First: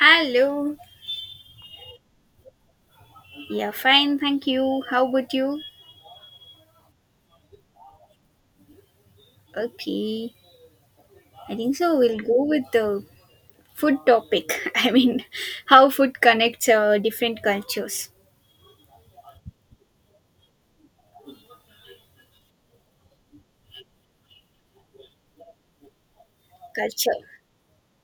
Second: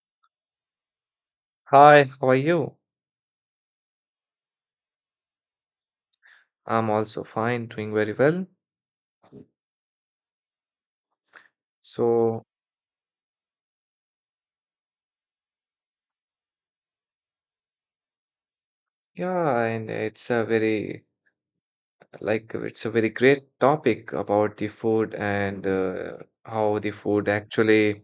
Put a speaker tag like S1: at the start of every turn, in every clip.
S1: Hello.
S2: Hi, how are you?
S1: Yeah, fine. Thank you. How about you?
S2: I'm also fine, doing very well.
S1: Okay. I think so. We'll
S2: So,
S1: go with the food topic. I mean, how food connects different cultures.
S2: yeah, and it's a very like it's a very great topic about the food and how the
S1: Culture.
S2: food actually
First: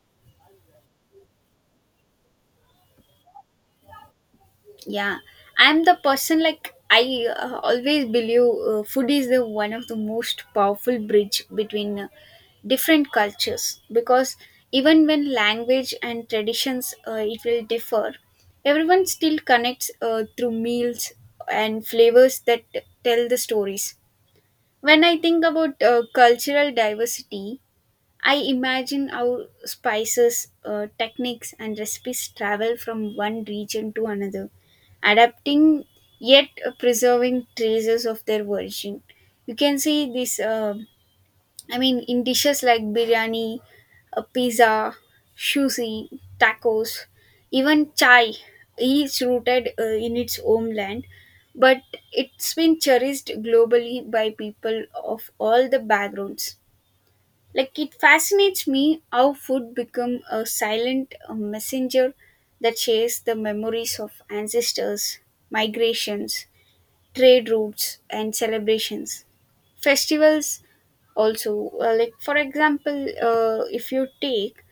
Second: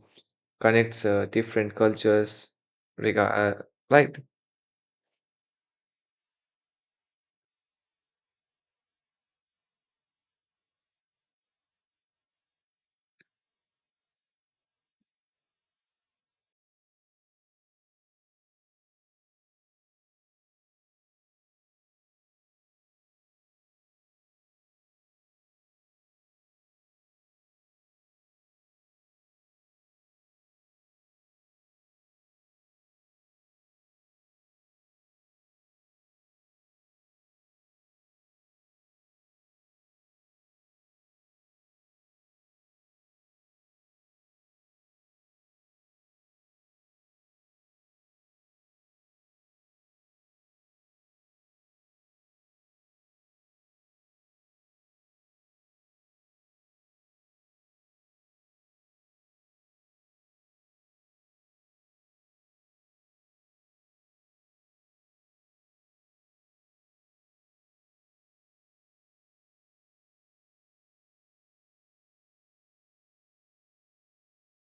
S2: connects different cultures. Rega right?
S1: Yeah, I'm the person like I always believe food is the one of the most powerful bridge between different cultures because even when language and traditions it will differ, everyone still connects through meals and flavors that tell the stories. When I think about cultural diversity, I imagine how spices, techniques, and recipes travel from one region to another, adapting yet preserving traces of their origin. You can see this, I mean, in dishes like biryani, pizza, sushi, tacos, even chai, each rooted in its homeland, but it's been cherished globally by people of all the backgrounds. Like it fascinates me how food become a silent messenger that shares the memories of ancestors, migrations, trade routes and celebrations. Festivals also, like for example, if you take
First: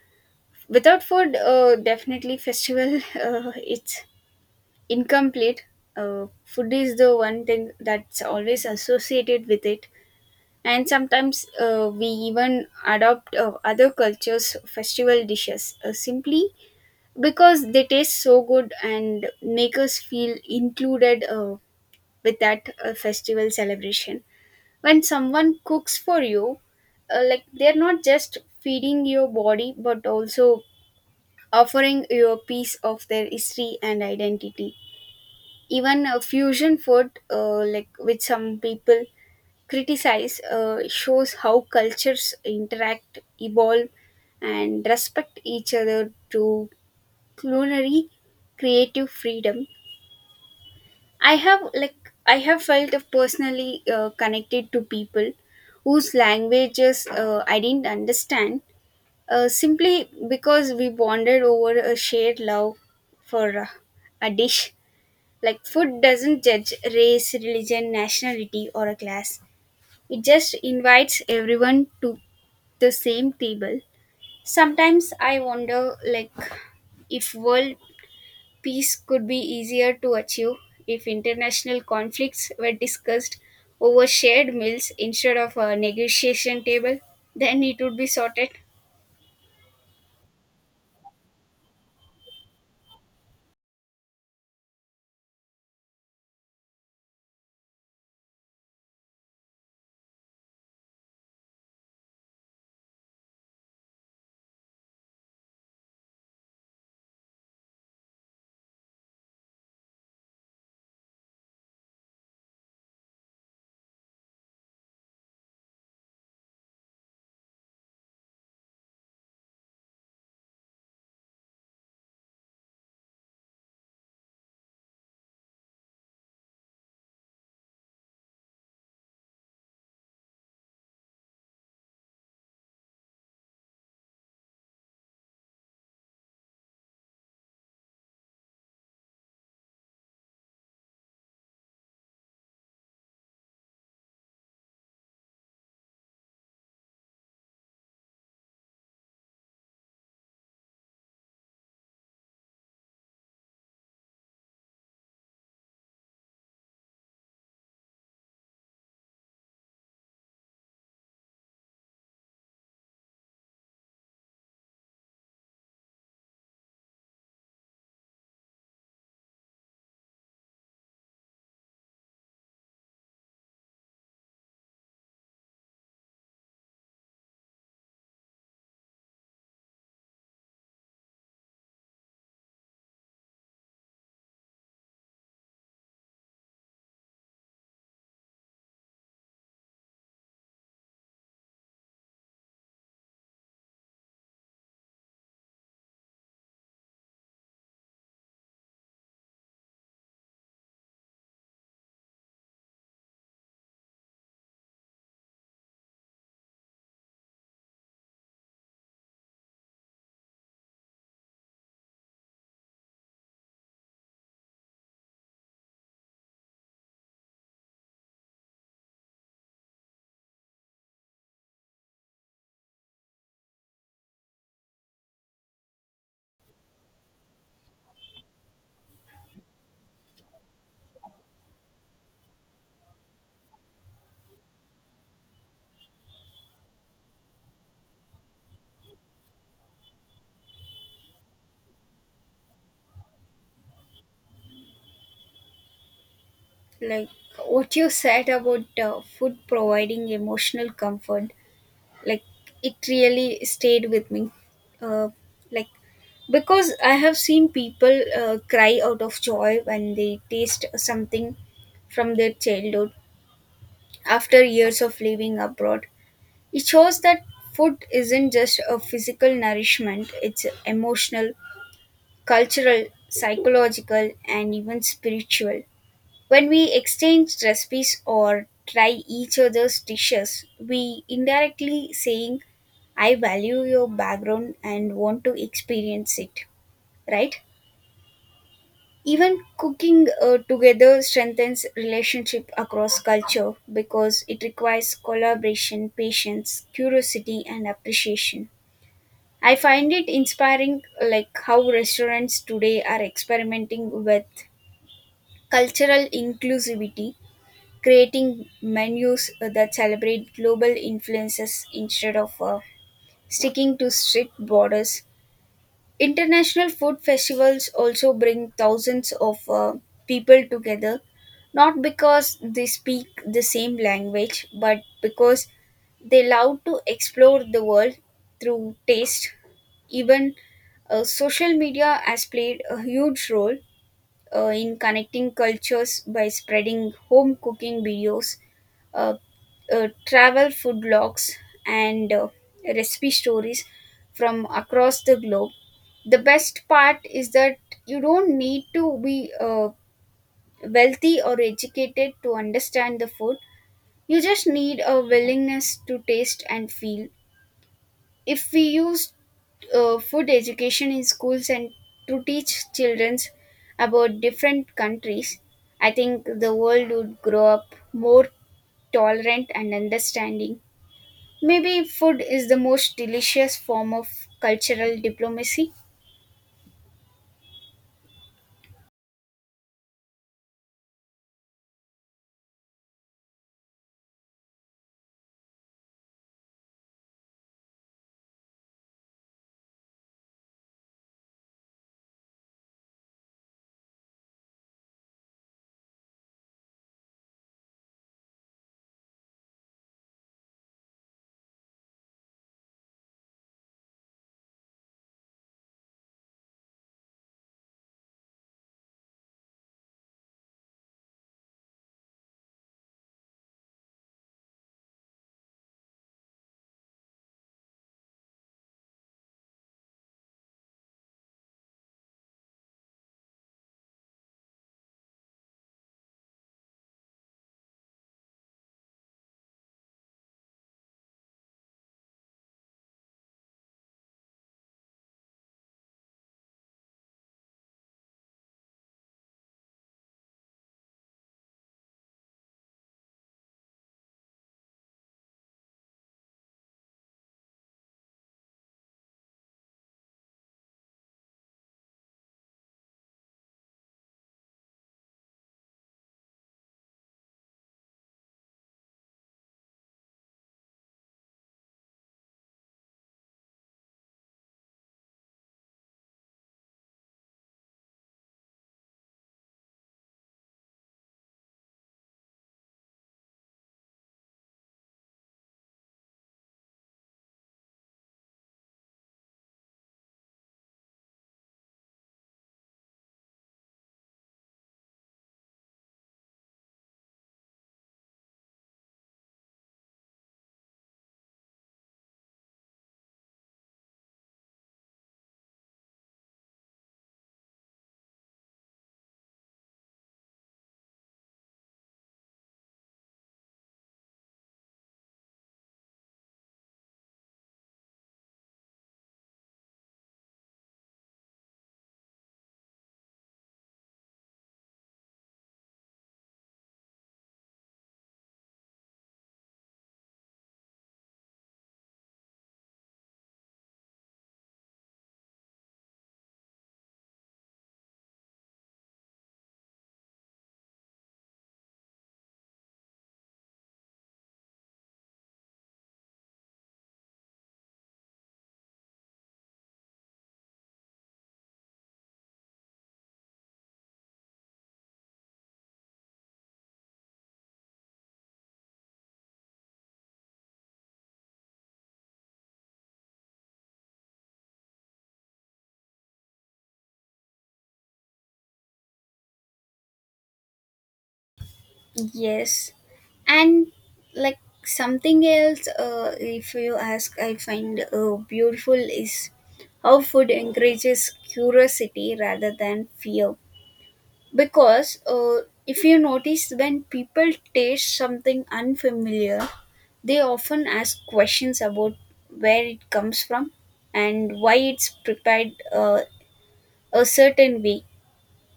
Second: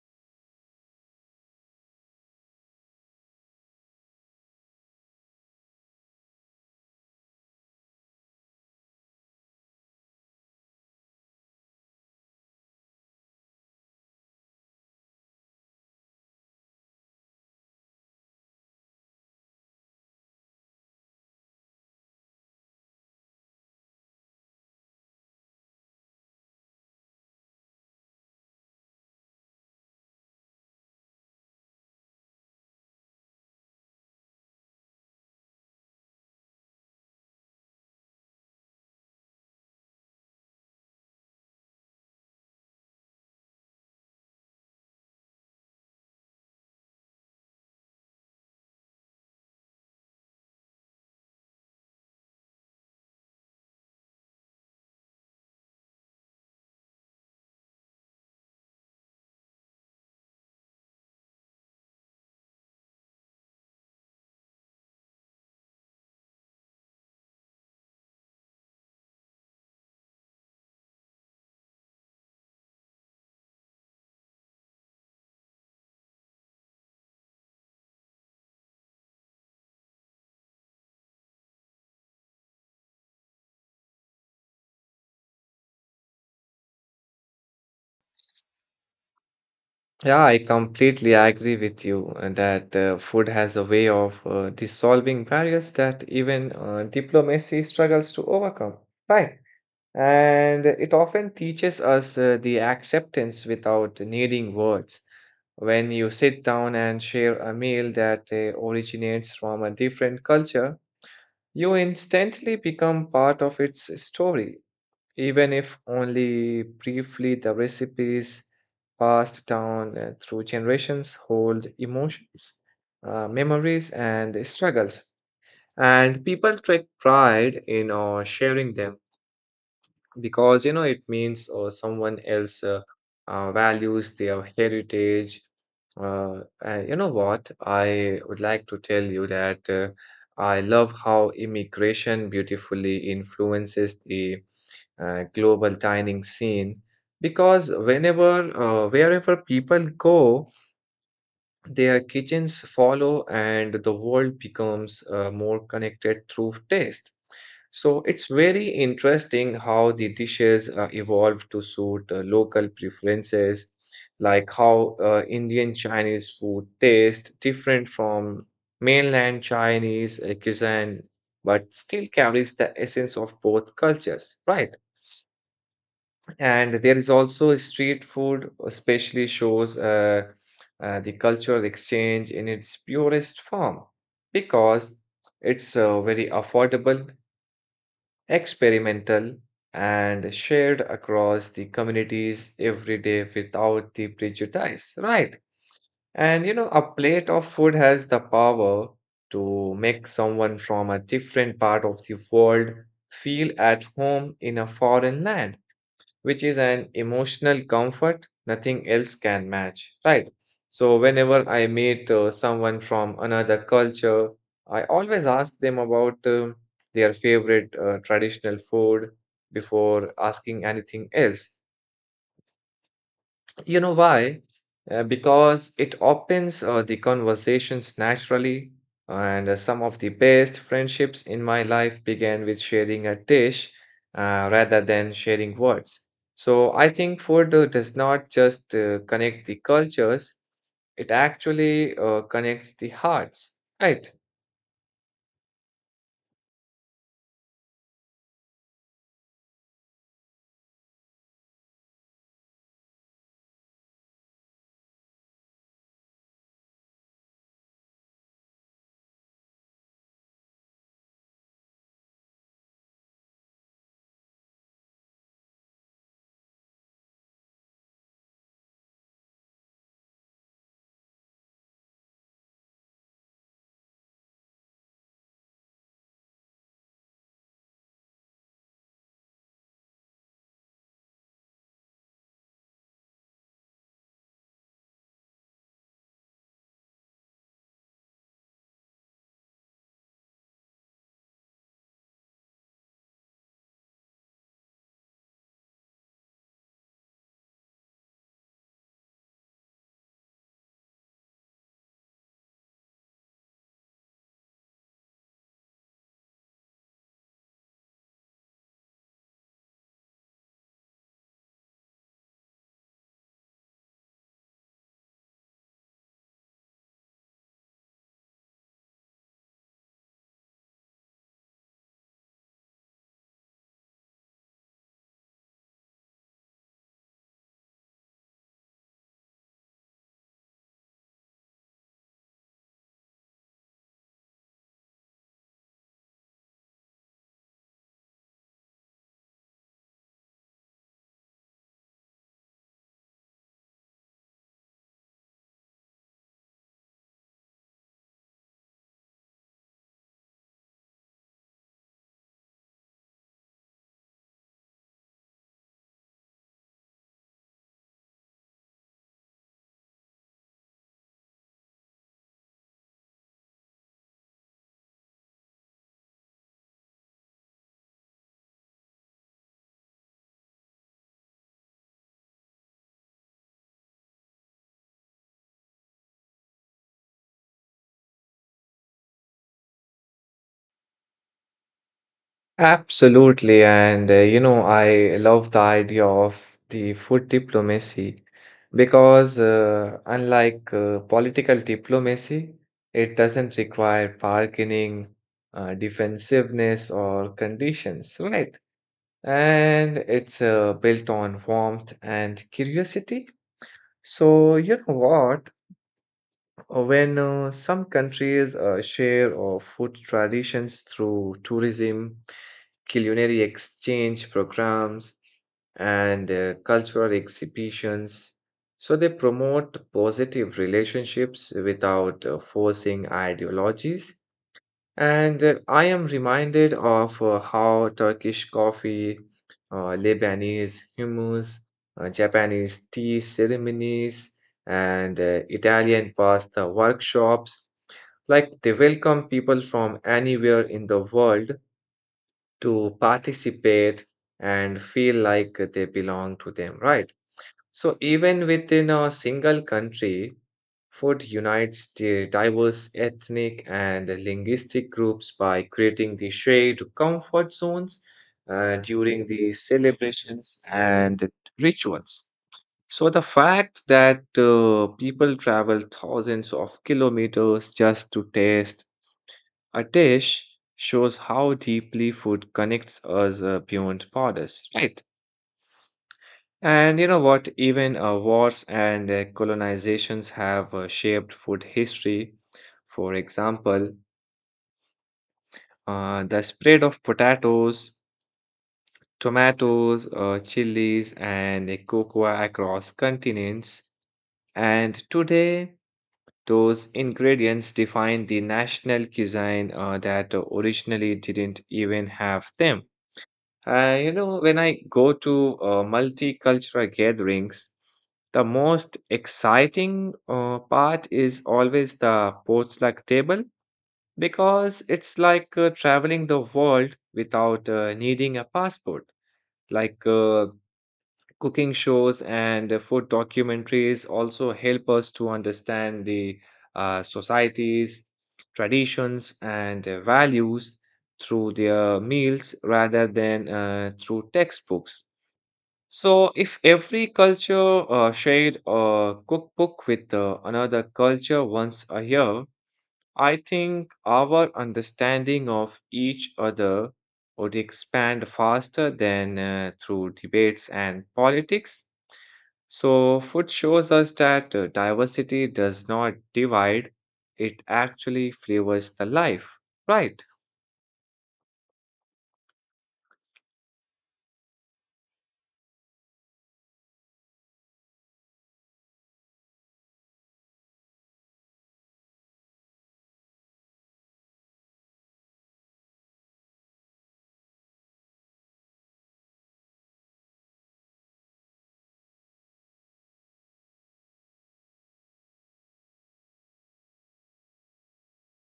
S1: without food, definitely festival. It's incomplete. Food is the one thing that's always associated with it. And sometimes we even adopt other cultures festival dishes, simply because they taste so good and make us feel included with that festival celebration. When someone cooks for you, like they're not just feeding your body but also offering you a piece of their history and identity. Even a fusion food, like with some people criticize, shows how cultures interact, evolve, and respect each other to culinary creative freedom. I have felt personally connected to people whose languages I didn't understand, simply because we bonded over a shared love for a dish. Like food doesn't judge race, religion, nationality, or a class. It just invites everyone to the same table. Sometimes I wonder, like, if world peace could be easier to achieve if international conflicts were discussed over shared meals instead of a negotiation table, then it would be sorted.
S2: Yeah, I completely agree with you that food has a way of dissolving barriers that even diplomacy struggles to overcome. Right. And it often teaches us the acceptance without needing words. When you sit down and share a meal that originates from a different culture, you instantly become part of its story, even if only briefly the recipes passed down through generations hold emotions, memories, and struggles. And people take pride in sharing them because you know it means someone else values their heritage and you know what I would like to tell you that I love how immigration beautifully influences the global dining scene because whenever wherever people go their kitchens follow and the world becomes more connected through taste. So it's very interesting how the dishes evolve to suit local preferences, like how Indian Chinese food tastes different from mainland Chinese cuisine, but still carries the essence of both cultures, right? And there is also street food, especially shows the cultural exchange in its purest form because it's very affordable, experimental, and shared across the communities every day without the prejudice, right? And you know, a plate of food has the power to make someone from a different part of the world feel at home in a foreign land, which is an emotional comfort nothing else can match, right? So, whenever I meet someone from another culture, I always ask them about their favorite traditional food before asking anything else. You know why? Because it opens the conversations naturally, and some of the best friendships in my life began with sharing a dish rather than sharing words. So I think food does not just connect the cultures, it actually connects the hearts, right?
S1: Like what you said about food providing emotional comfort, like it really stayed with me, uh, like because I have seen people cry out of joy when they taste something from their childhood after years of living abroad. It shows that food isn't just a physical nourishment, it's emotional, cultural, psychological and even spiritual. When we exchange recipes or try each other's dishes, we indirectly saying I value your background and want to experience it, right? Even cooking together strengthens relationship across culture because it requires collaboration, patience, curiosity and appreciation. I find it inspiring, like how restaurants today are experimenting with cultural inclusivity, creating menus that celebrate global influences instead of sticking to strict borders. International food festivals also bring thousands of people together, not because they speak the same language, but because they love to explore the world through taste. Even social media has played a huge role in connecting cultures by spreading home cooking videos, uh, travel food blogs, and recipe stories from across the globe. The best part is that you don't need to be wealthy or educated to understand the food. You just need a willingness to taste and feel. If we use food education in schools and to teach children about different countries, I think the world would grow up more tolerant and understanding. Maybe food is the most delicious form of cultural diplomacy.
S2: Absolutely. And, you know, I love the idea of the food diplomacy because, unlike political diplomacy, it doesn't require bargaining, defensiveness, or conditions, right? And it's built on warmth and curiosity. So, you know what? When some countries share food traditions through tourism, culinary exchange programs, and cultural exhibitions, so they promote positive relationships without forcing ideologies, and I am reminded of how Turkish coffee, Lebanese hummus, Japanese tea ceremonies, and Italian pasta workshops, like they welcome people from anywhere in the world to participate and feel like they belong to them, right? So, even within a single country, food unites the diverse ethnic and linguistic groups by creating the shared comfort zones during the celebrations and rituals. So, the fact that people travel thousands of kilometers just to taste a dish shows how deeply food connects us beyond borders, right? And you know what? Even wars and colonizations have shaped food history. For example, the spread of potatoes, tomatoes, chilies, and cocoa across continents. And today, those ingredients define the national cuisine that originally didn't even have them. When I go to multicultural gatherings, the most exciting part is always the potluck table because it's like traveling the world without needing a passport. Like uh, cooking shows and food documentaries also help us to understand the societies, traditions, and values through their meals rather than through textbooks. So, if every culture shared a cookbook with another culture once a year, I think our understanding of each other would expand faster than through debates and politics. So, food shows us that diversity does not divide, it actually flavors the life, right?
S1: Yes, and like something else, if you ask, I find beautiful is how food encourages curiosity rather than fear, because if you notice when people taste something unfamiliar, they often ask questions about where it comes from and why it's prepared a certain way.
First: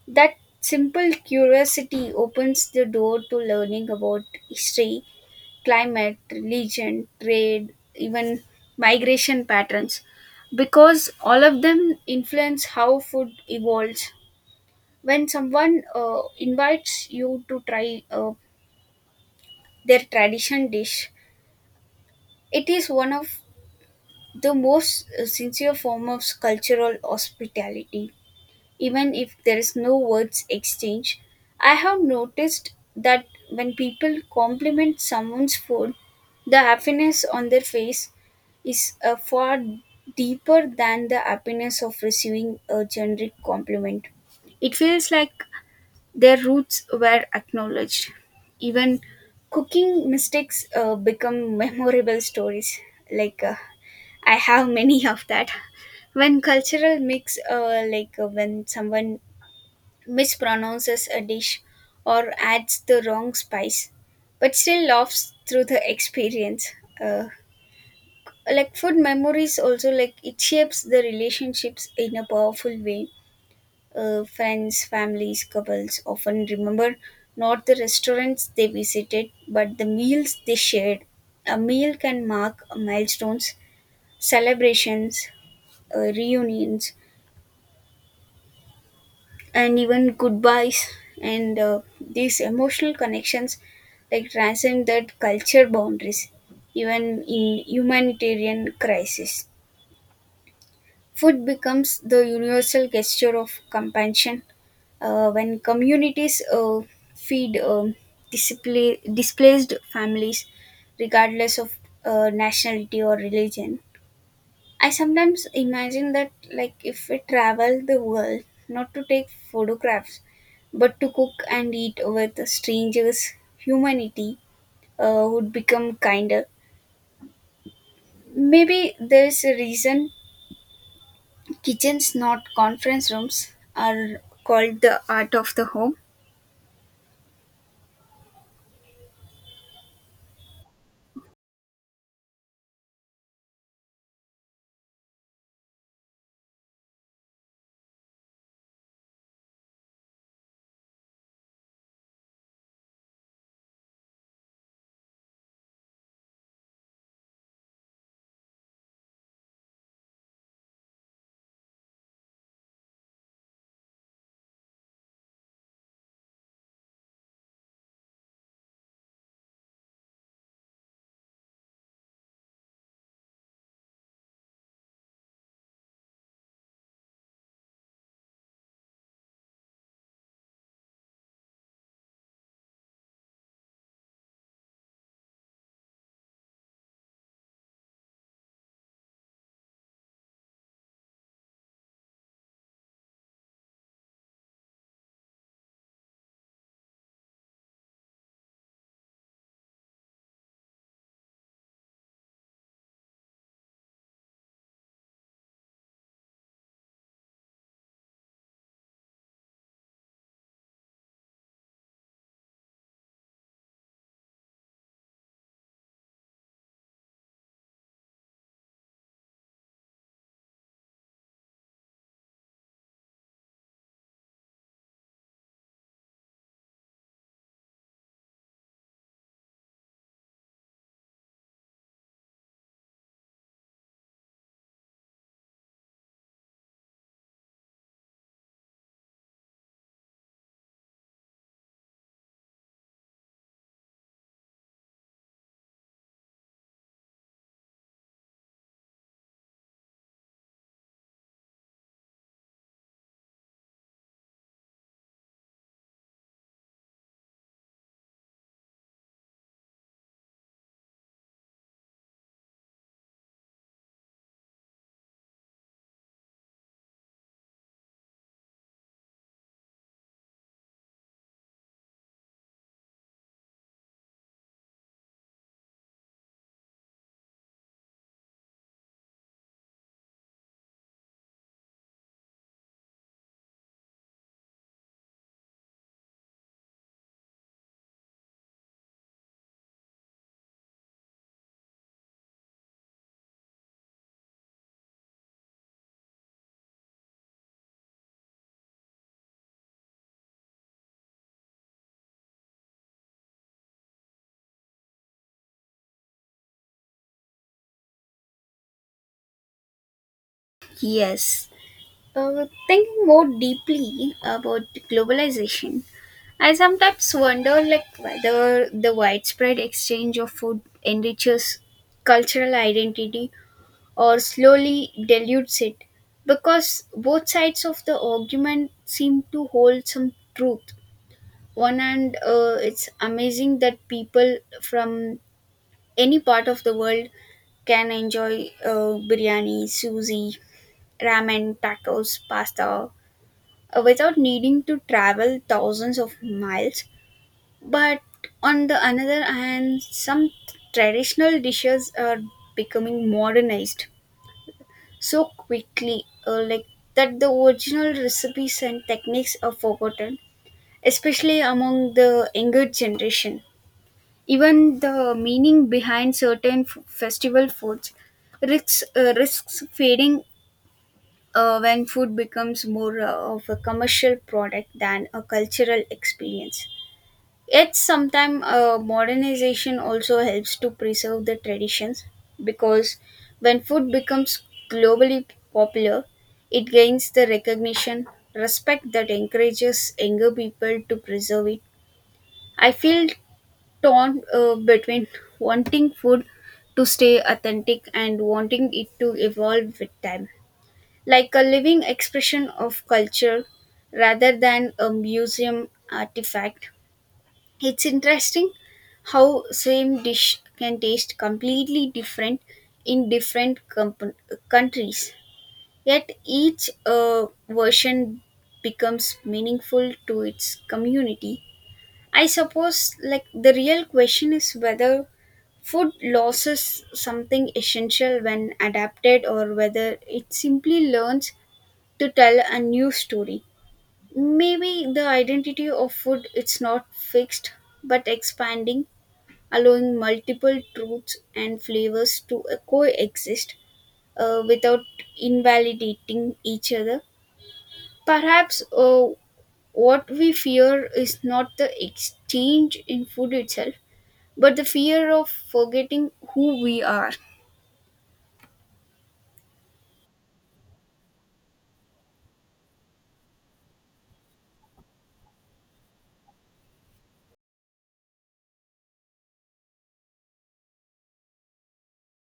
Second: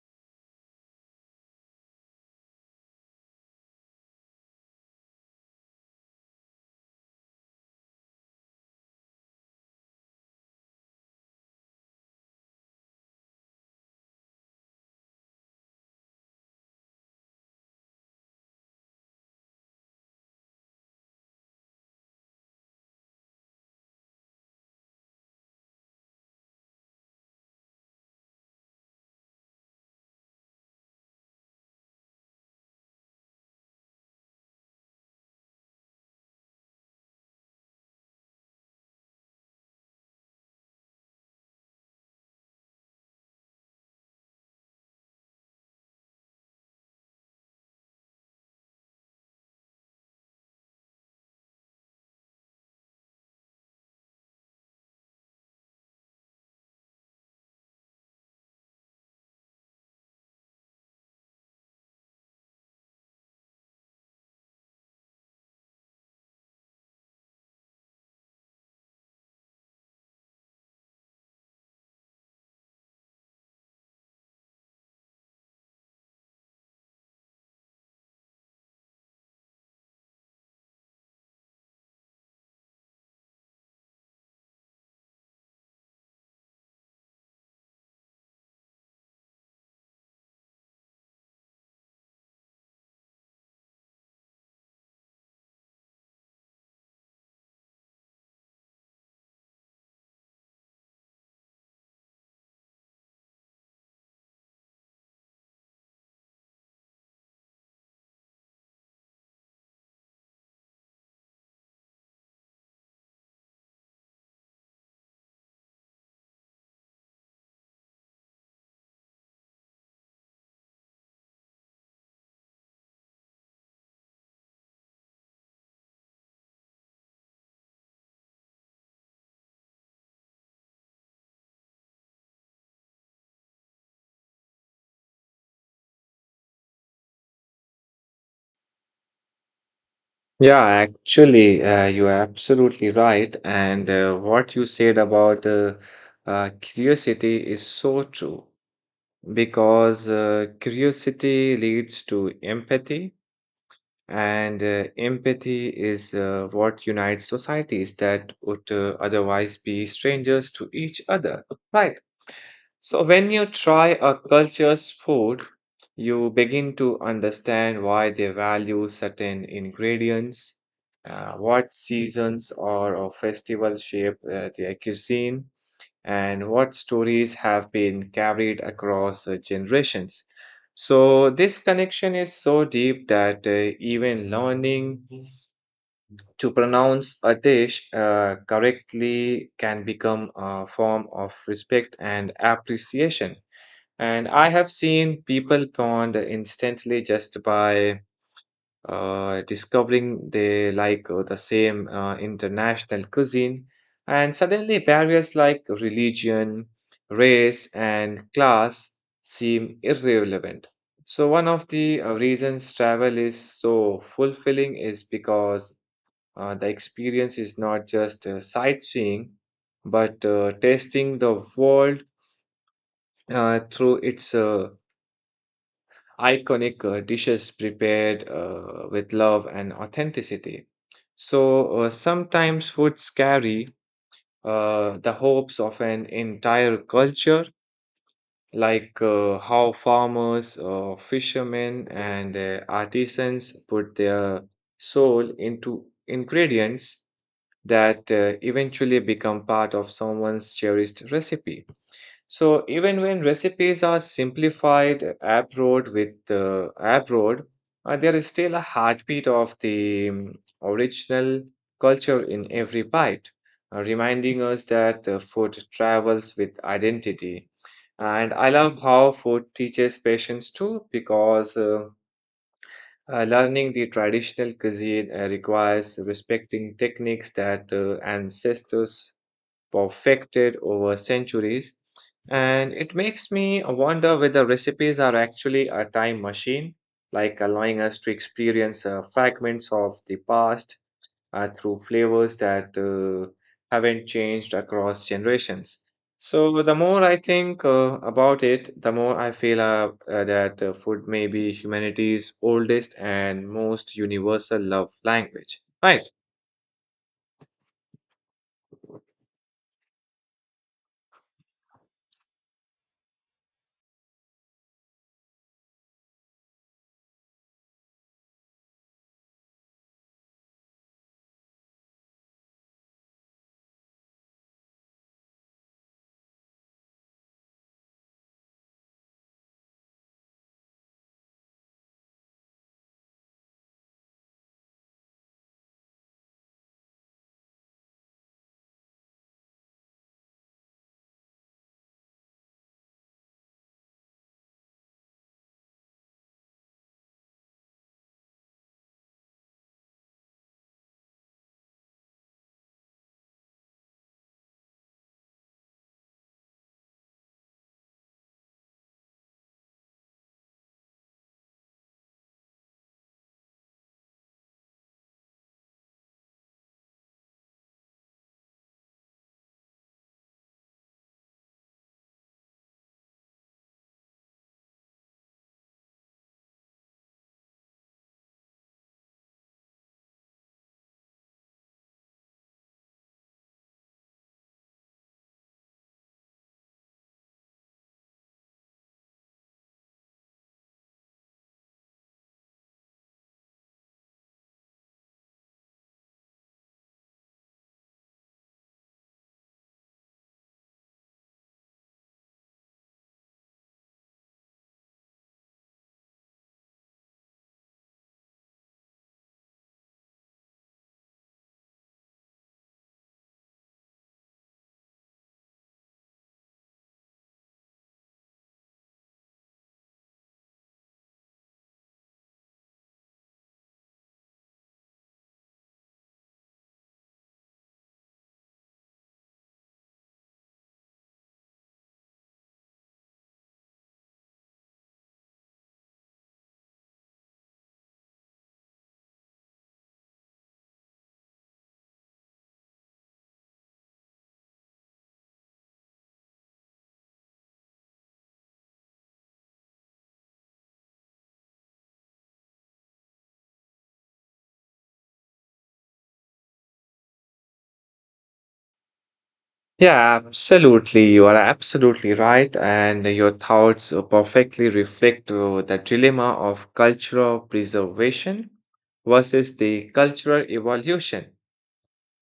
S1: That simple curiosity opens the door to learning about history, climate, religion, trade, even migration patterns, because all of them influence how food evolves. When someone invites you to try their tradition dish, it is one of the most sincere form of cultural hospitality, even if there is no words exchange. I have noticed that when people compliment someone's food, the happiness on their face is far deeper than the happiness of receiving a generic compliment. It feels like their roots were acknowledged. Even cooking mistakes become memorable stories. Like, I have many of that. When cultural mix, like, when someone mispronounces a dish or adds the wrong spice, but still laughs through the experience. Uh, like food memories also like it shapes the relationships in a powerful way, friends, families, couples often remember not the restaurants they visited, but the meals they shared. A meal can mark milestones, celebrations, reunions, and even goodbyes. And these emotional connections like transcend that culture boundaries, even in humanitarian crisis. Food becomes the universal gesture of compassion when communities feed displaced families, regardless of nationality or religion. I sometimes imagine that, like, if we travel the world, not to take photographs, but to cook and eat with strangers, humanity would become kinder. Maybe there's a reason kitchens, not conference rooms, are called the art of the home.
S2: Yeah, actually, you are absolutely right. And what you said about curiosity is so true because curiosity leads to empathy. And empathy is what unites societies that would otherwise be strangers to each other, right? So, when you try a culture's food, you begin to understand why they value certain ingredients, what seasons or festivals shape their cuisine, and what stories have been carried across generations. So, this connection is so deep that even learning to pronounce a dish correctly can become a form of respect and appreciation. And I have seen people bond instantly just by discovering they like the same international cuisine, and suddenly barriers like religion, race, and class seem irrelevant. So, one of the reasons travel is so fulfilling is because the experience is not just sightseeing, but tasting the world through its iconic dishes prepared with love and authenticity. So sometimes foods carry the hopes of an entire culture, like how farmers, fishermen, and artisans put their soul into ingredients that eventually become part of someone's cherished recipe. So even when recipes are simplified abroad with abroad, there is still a heartbeat of the original culture in every bite, reminding us that food travels with identity. And I love how food teaches patience too, because learning the traditional cuisine requires respecting techniques that ancestors perfected over centuries. And it makes me wonder whether recipes are actually a time machine, like allowing us to experience fragments of the past through flavors that haven't changed across generations. So, the more I think about it, the more I feel that food may be humanity's oldest and most universal love language, right?
S1: Yes. Thinking more deeply about globalization, I sometimes wonder, like, whether the widespread exchange of food enriches cultural identity or slowly dilutes it, because both sides of the argument seem to hold some truth. One hand, it's amazing that people from any part of the world can enjoy biryani, sushi, ramen, tacos, pasta, without needing to travel thousands of miles. But on the another hand, some traditional dishes are becoming modernized so quickly, like that the original recipes and techniques are forgotten, especially among the younger generation. Even the meaning behind certain festival foods risks fading when food becomes more of a commercial product than a cultural experience. Yet, sometimes modernization also helps to preserve the traditions, because when food becomes globally popular, it gains the recognition, respect that encourages younger people to preserve it. I feel torn, between wanting food to stay authentic and wanting it to evolve with time, like a living expression of culture rather than a museum artifact. It's interesting how same dish can taste completely different in different countries, yet each version becomes meaningful to its community. I suppose, like, the real question is whether food loses something essential when adapted or whether it simply learns to tell a new story. Maybe the identity of food it's not fixed but expanding, allowing multiple truths and flavors to coexist without invalidating each other. Perhaps what we fear is not the exchange in food itself, but the fear of forgetting who we are.
S2: Yeah, absolutely. You are absolutely right. And your thoughts perfectly reflect the dilemma of cultural preservation versus the cultural evolution.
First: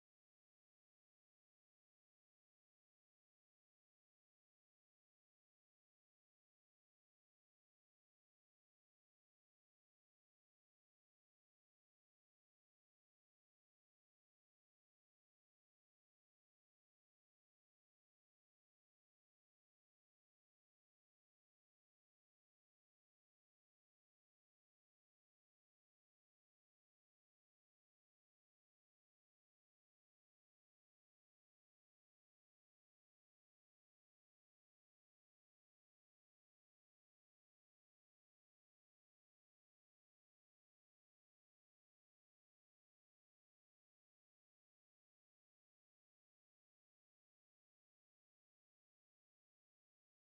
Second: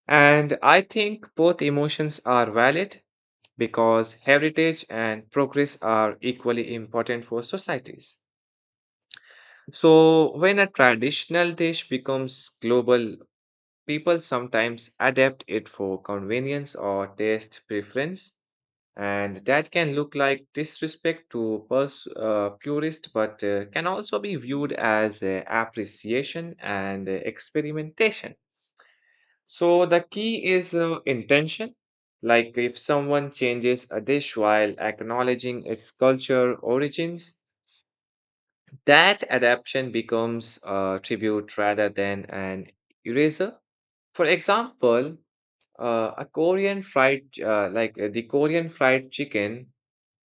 S2: And I think both emotions are valid because heritage and progress are equally important for societies. So, when a traditional dish becomes global, people sometimes adapt it for convenience or taste preference. And that can look like disrespect to purists, but can also be viewed as appreciation and experimentation. So the key is intention. Like if someone changes a dish while acknowledging its culture origins, that adaptation becomes a tribute rather than an eraser. For example, a Korean fried, ch- like the Korean fried chicken,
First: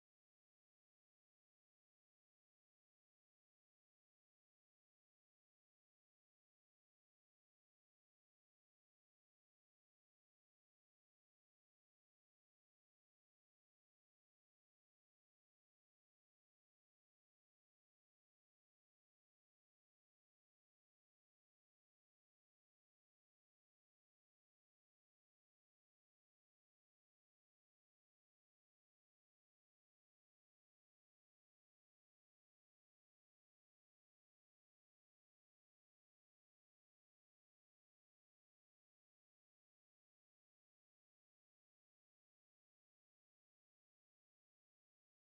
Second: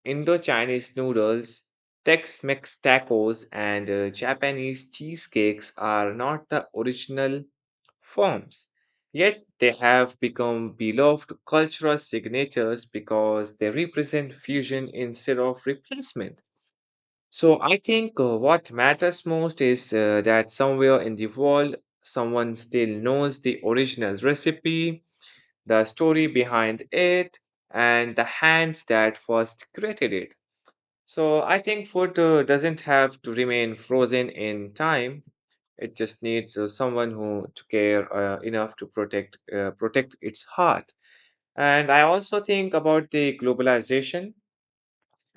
S2: Indo Chinese noodles, Tex Mex tacos, and Japanese cheesecakes are not the original forms. Yet they have become beloved cultural signatures because they represent fusion instead of replacement. So I think what matters most is that somewhere in the world, someone still knows the original recipe, the story behind it, and the hands that first created it. So I think food doesn't have to remain frozen in time. It just needs someone who to care enough to protect its heart. And I also think about the globalization,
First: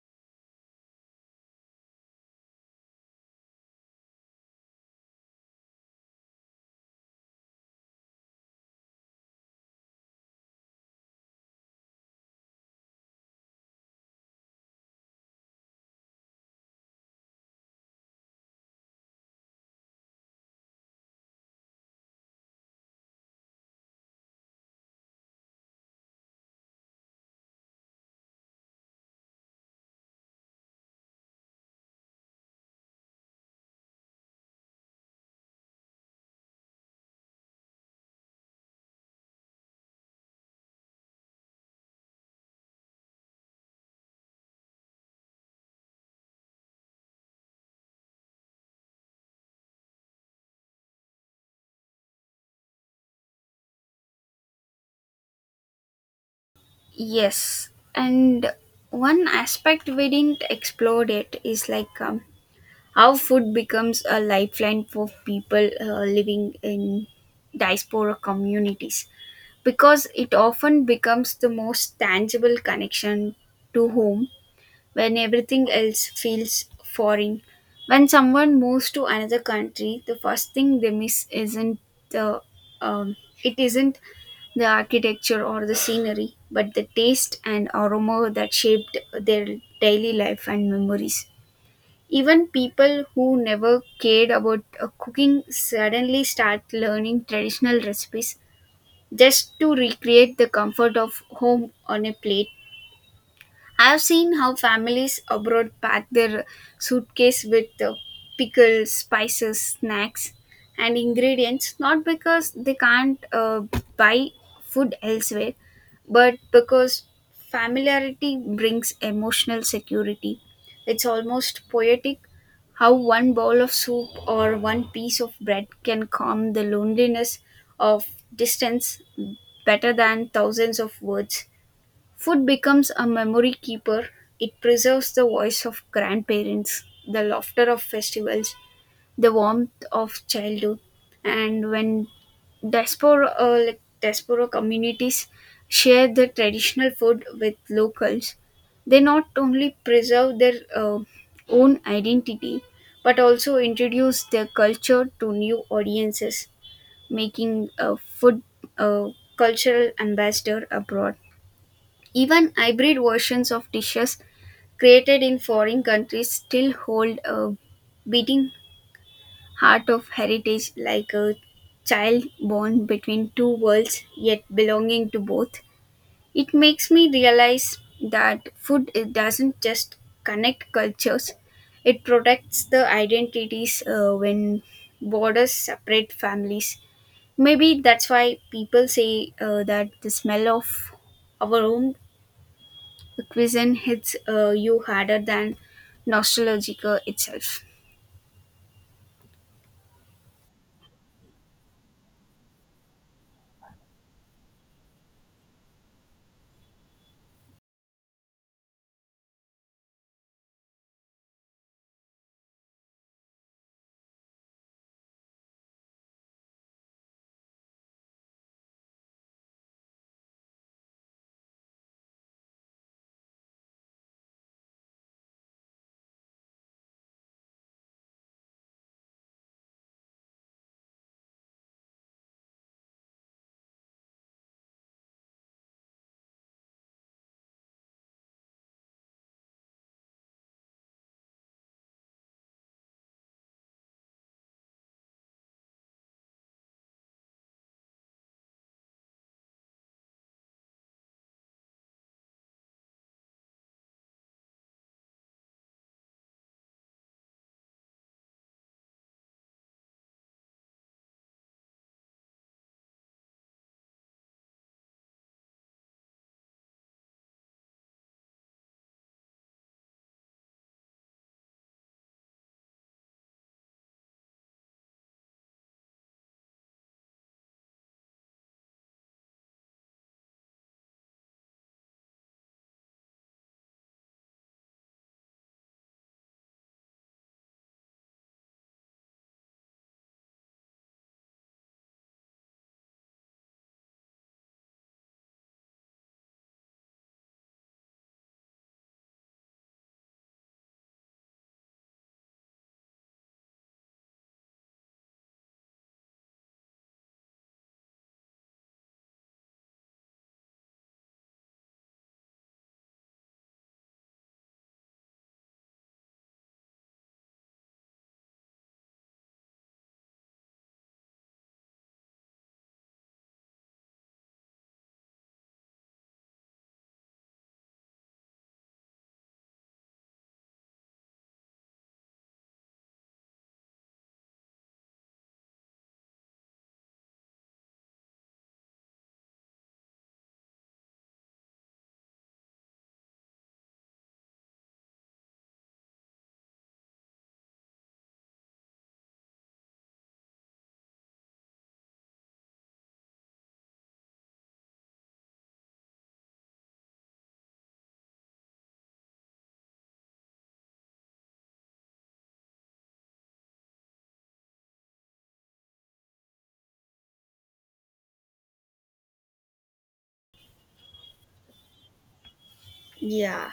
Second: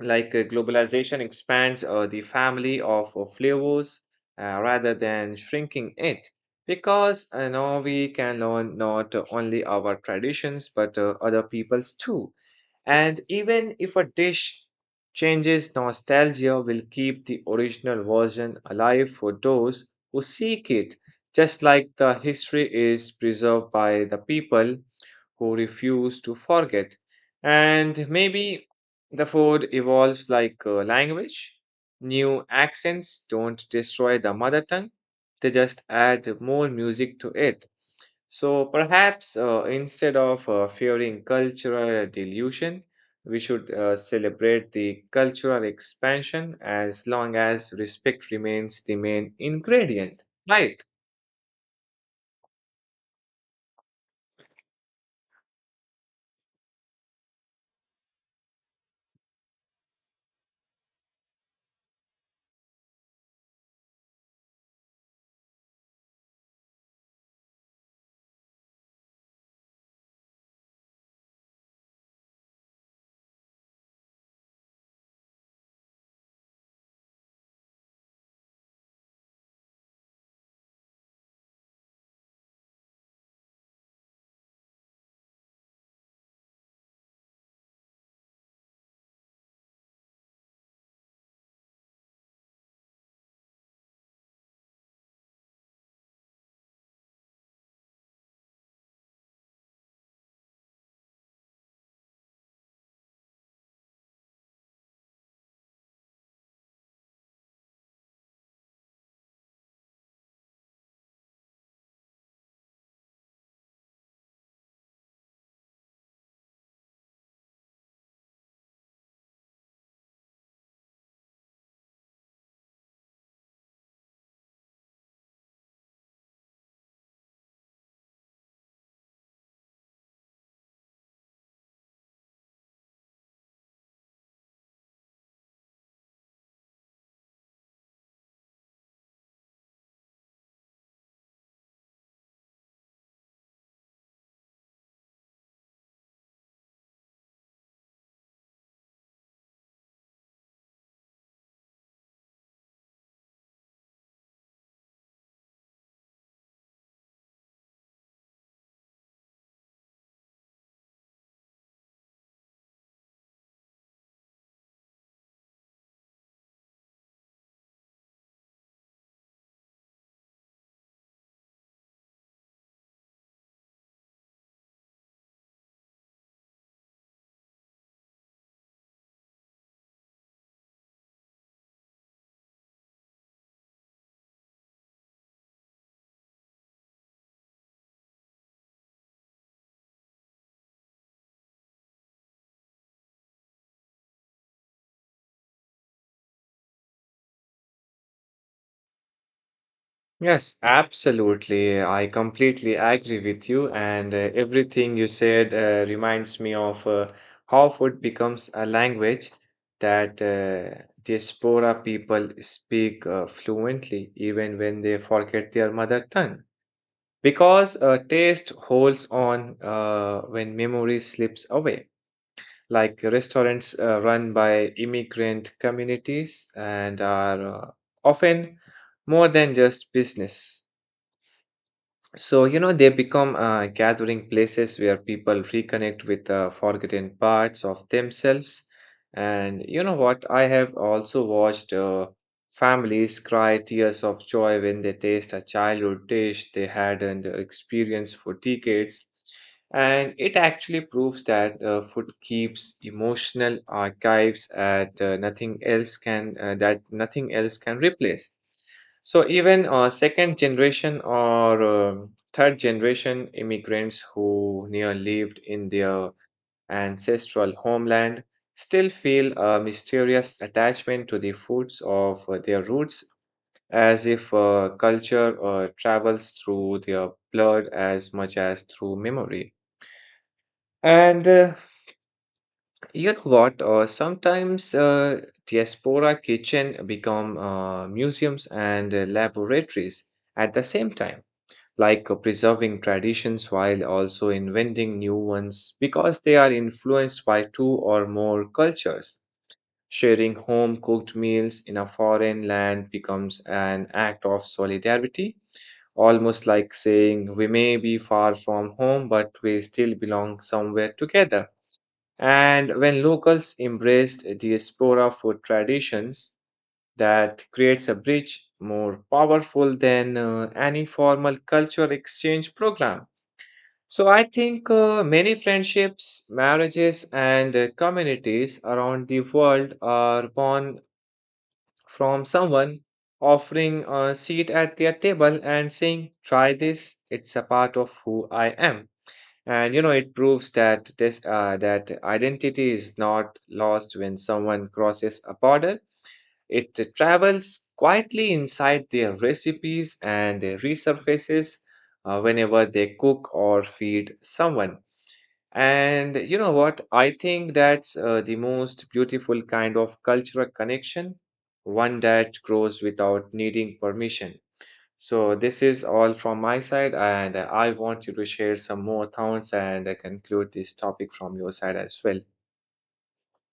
S2: globalization expands the family of flavors rather than shrinking it, because now we can learn not only our traditions but other people's too. And even if a dish changes, nostalgia will keep the original version alive for those who seek it, just like the history is preserved by the people who refuse to forget. And maybe the food evolves like language. New accents don't destroy the mother tongue, they just add more music to it. So perhaps instead of fearing cultural dilution, we should celebrate the cultural expansion as long as respect remains the main ingredient, right?
S1: Yes, and one aspect we didn't explore it is, like, how food becomes a lifeline for people living in diaspora communities, because it often becomes the most tangible connection to home when everything else feels foreign. When someone moves to another country, the first thing they miss the um, isn't the architecture or the scenery, but the taste and aroma that shaped their daily life and memories. Even people who never cared about cooking suddenly start learning traditional recipes just to recreate the comfort of home on a plate. I've seen how families abroad pack their suitcase with the pickles, spices, snacks, and ingredients, not because they can't buy food elsewhere, but because familiarity brings emotional security. It's almost poetic how one bowl of soup or one piece of bread can calm the loneliness of distance better than thousands of words. Food becomes a memory keeper. It preserves the voice of grandparents, the laughter of festivals, the warmth of childhood. And when diaspora communities share the traditional food with locals, they not only preserve their own identity but also introduce their culture to new audiences, making a food uh, cultural ambassador abroad. Even hybrid versions of dishes created in foreign countries still hold a beating heart of heritage, like a child born between two worlds yet belonging to both. It makes me realize that food it doesn't just connect cultures, it protects the identities when borders separate families. Maybe that's why people say that the smell of our home, the cuisine hits you harder than nostalgia itself.
S2: Yes, absolutely. I completely agree with you, and everything you said reminds me of how food becomes a language that diaspora people speak fluently, even when they forget their mother tongue. Because taste holds on when memory slips away. Like restaurants run by immigrant communities and are often more than just business. So, you know, they become gathering places where people reconnect with forgotten parts of themselves. And you know what? I have also watched families cry tears of joy when they taste a childhood dish they hadn't experienced for decades. And it actually proves that food keeps emotional archives at nothing else can that nothing else can replace. So even second generation or third generation immigrants who near lived in their ancestral homeland still feel a mysterious attachment to the foods of their roots, as if culture travels through their blood as much as through memory. And you know what? Sometimes diaspora kitchen become museums and laboratories at the same time, like preserving traditions while also inventing new ones because they are influenced by two or more cultures. Sharing home cooked meals in a foreign land becomes an act of solidarity, almost like saying, "We may be far from home, but we still belong somewhere together." And when locals embraced diaspora food traditions, that creates a bridge more powerful than any formal culture exchange program. So I think many friendships, marriages, and communities around the world are born from someone offering a seat at their table and saying, "Try this, it's a part of who I am." And you know, it proves that this that identity is not lost when someone crosses a border. It travels quietly inside their recipes and resurfaces whenever they cook or feed someone. And you know what? I think that's the most beautiful kind of cultural connection, one that grows without needing permission. So, this is all from my side, and I want you to share some more thoughts and conclude this topic from your side as well.
S1: Yeah.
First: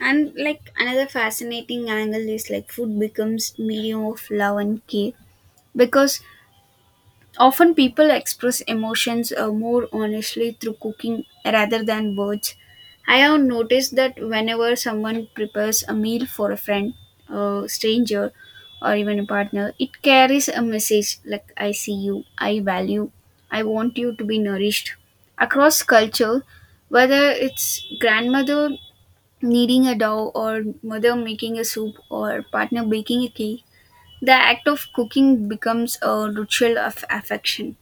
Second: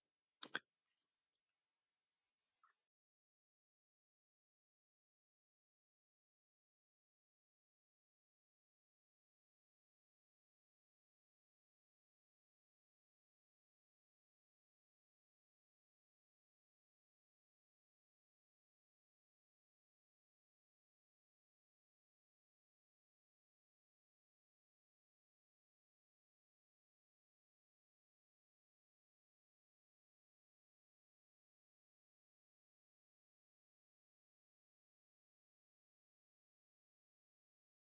S1: And, like, another fascinating angle is, like, food becomes medium of love and care, because often people express emotions more honestly through cooking rather than words. I have noticed that whenever someone prepares a meal for a friend, a stranger, or even a partner, it carries a message like, I see you, I value, I want you to be nourished. Across culture, whether it's grandmother kneading a dough or mother making a soup or partner baking a cake, the act of cooking becomes a ritual of affection.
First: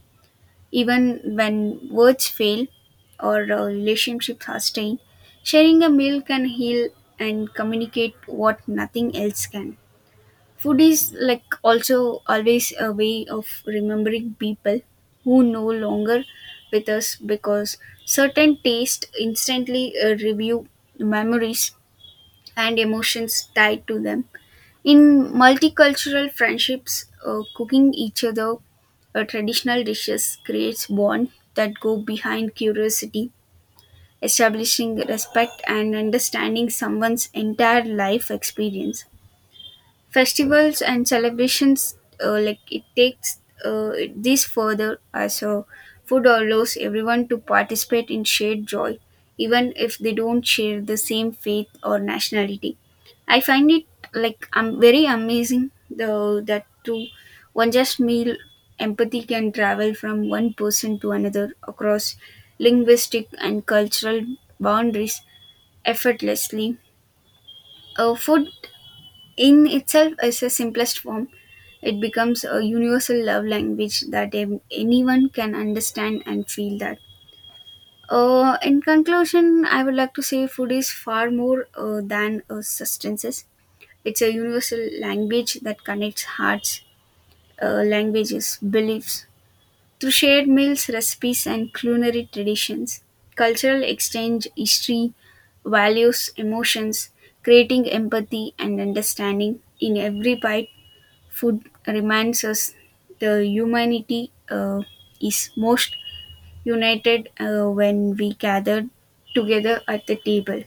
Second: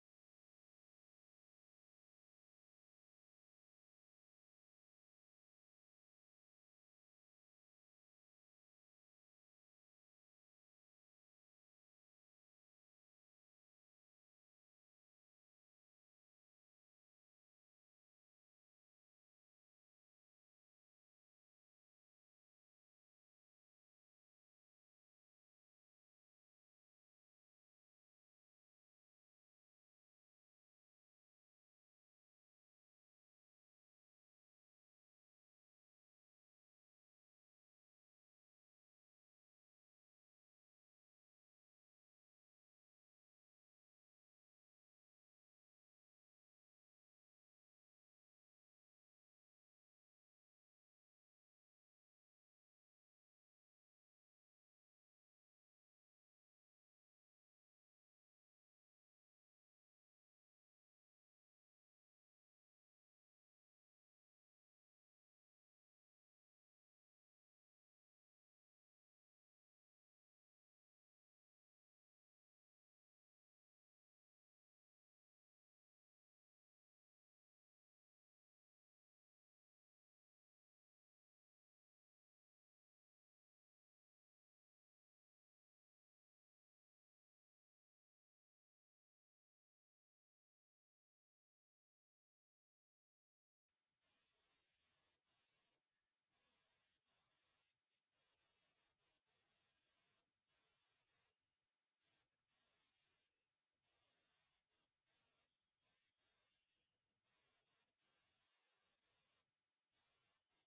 S1: Even when words fail or, relationships are strained, sharing a meal can heal and communicate what nothing else can. Food is, like, also always a way of remembering people who no longer with us, because certain taste instantly review memories and emotions tied to them. In multicultural friendships, cooking each other traditional dishes creates bonds that go behind curiosity, establishing respect and understanding someone's entire life experience. Festivals and celebrations, like it takes this further as a food allows everyone to participate in shared joy, even if they don't share the same faith or nationality. I find it, like, I'm very amazing though that to one just meal, empathy can travel from one person to another across linguistic and cultural boundaries effortlessly. Food in itself is a simplest form. It becomes a universal love language that anyone can understand and feel that. In conclusion, I would like to say food is far more than substances. It's a universal language that connects hearts, languages, beliefs. Through shared meals, recipes, and culinary traditions, cultural exchange, history, values, emotions, creating empathy and understanding in every bite. Food reminds us the humanity is most united when we gather together at the table.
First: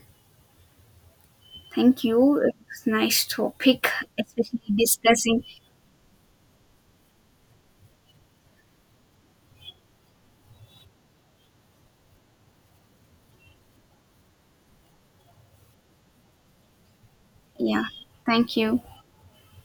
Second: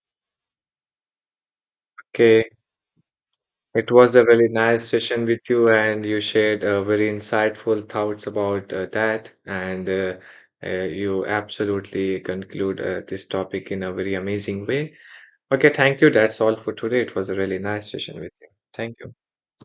S1: Thank
S2: Okay,
S1: you. It's nice topic,
S2: it was a really
S1: especially
S2: nice session with
S1: discussing.
S2: you, and you shared very insightful thoughts about that. And You absolutely conclude this topic in a very amazing way. Okay, thank you. That's all for today. It was a really
S1: Yeah,
S2: nice session with you.
S1: thank you.
S2: Thank you.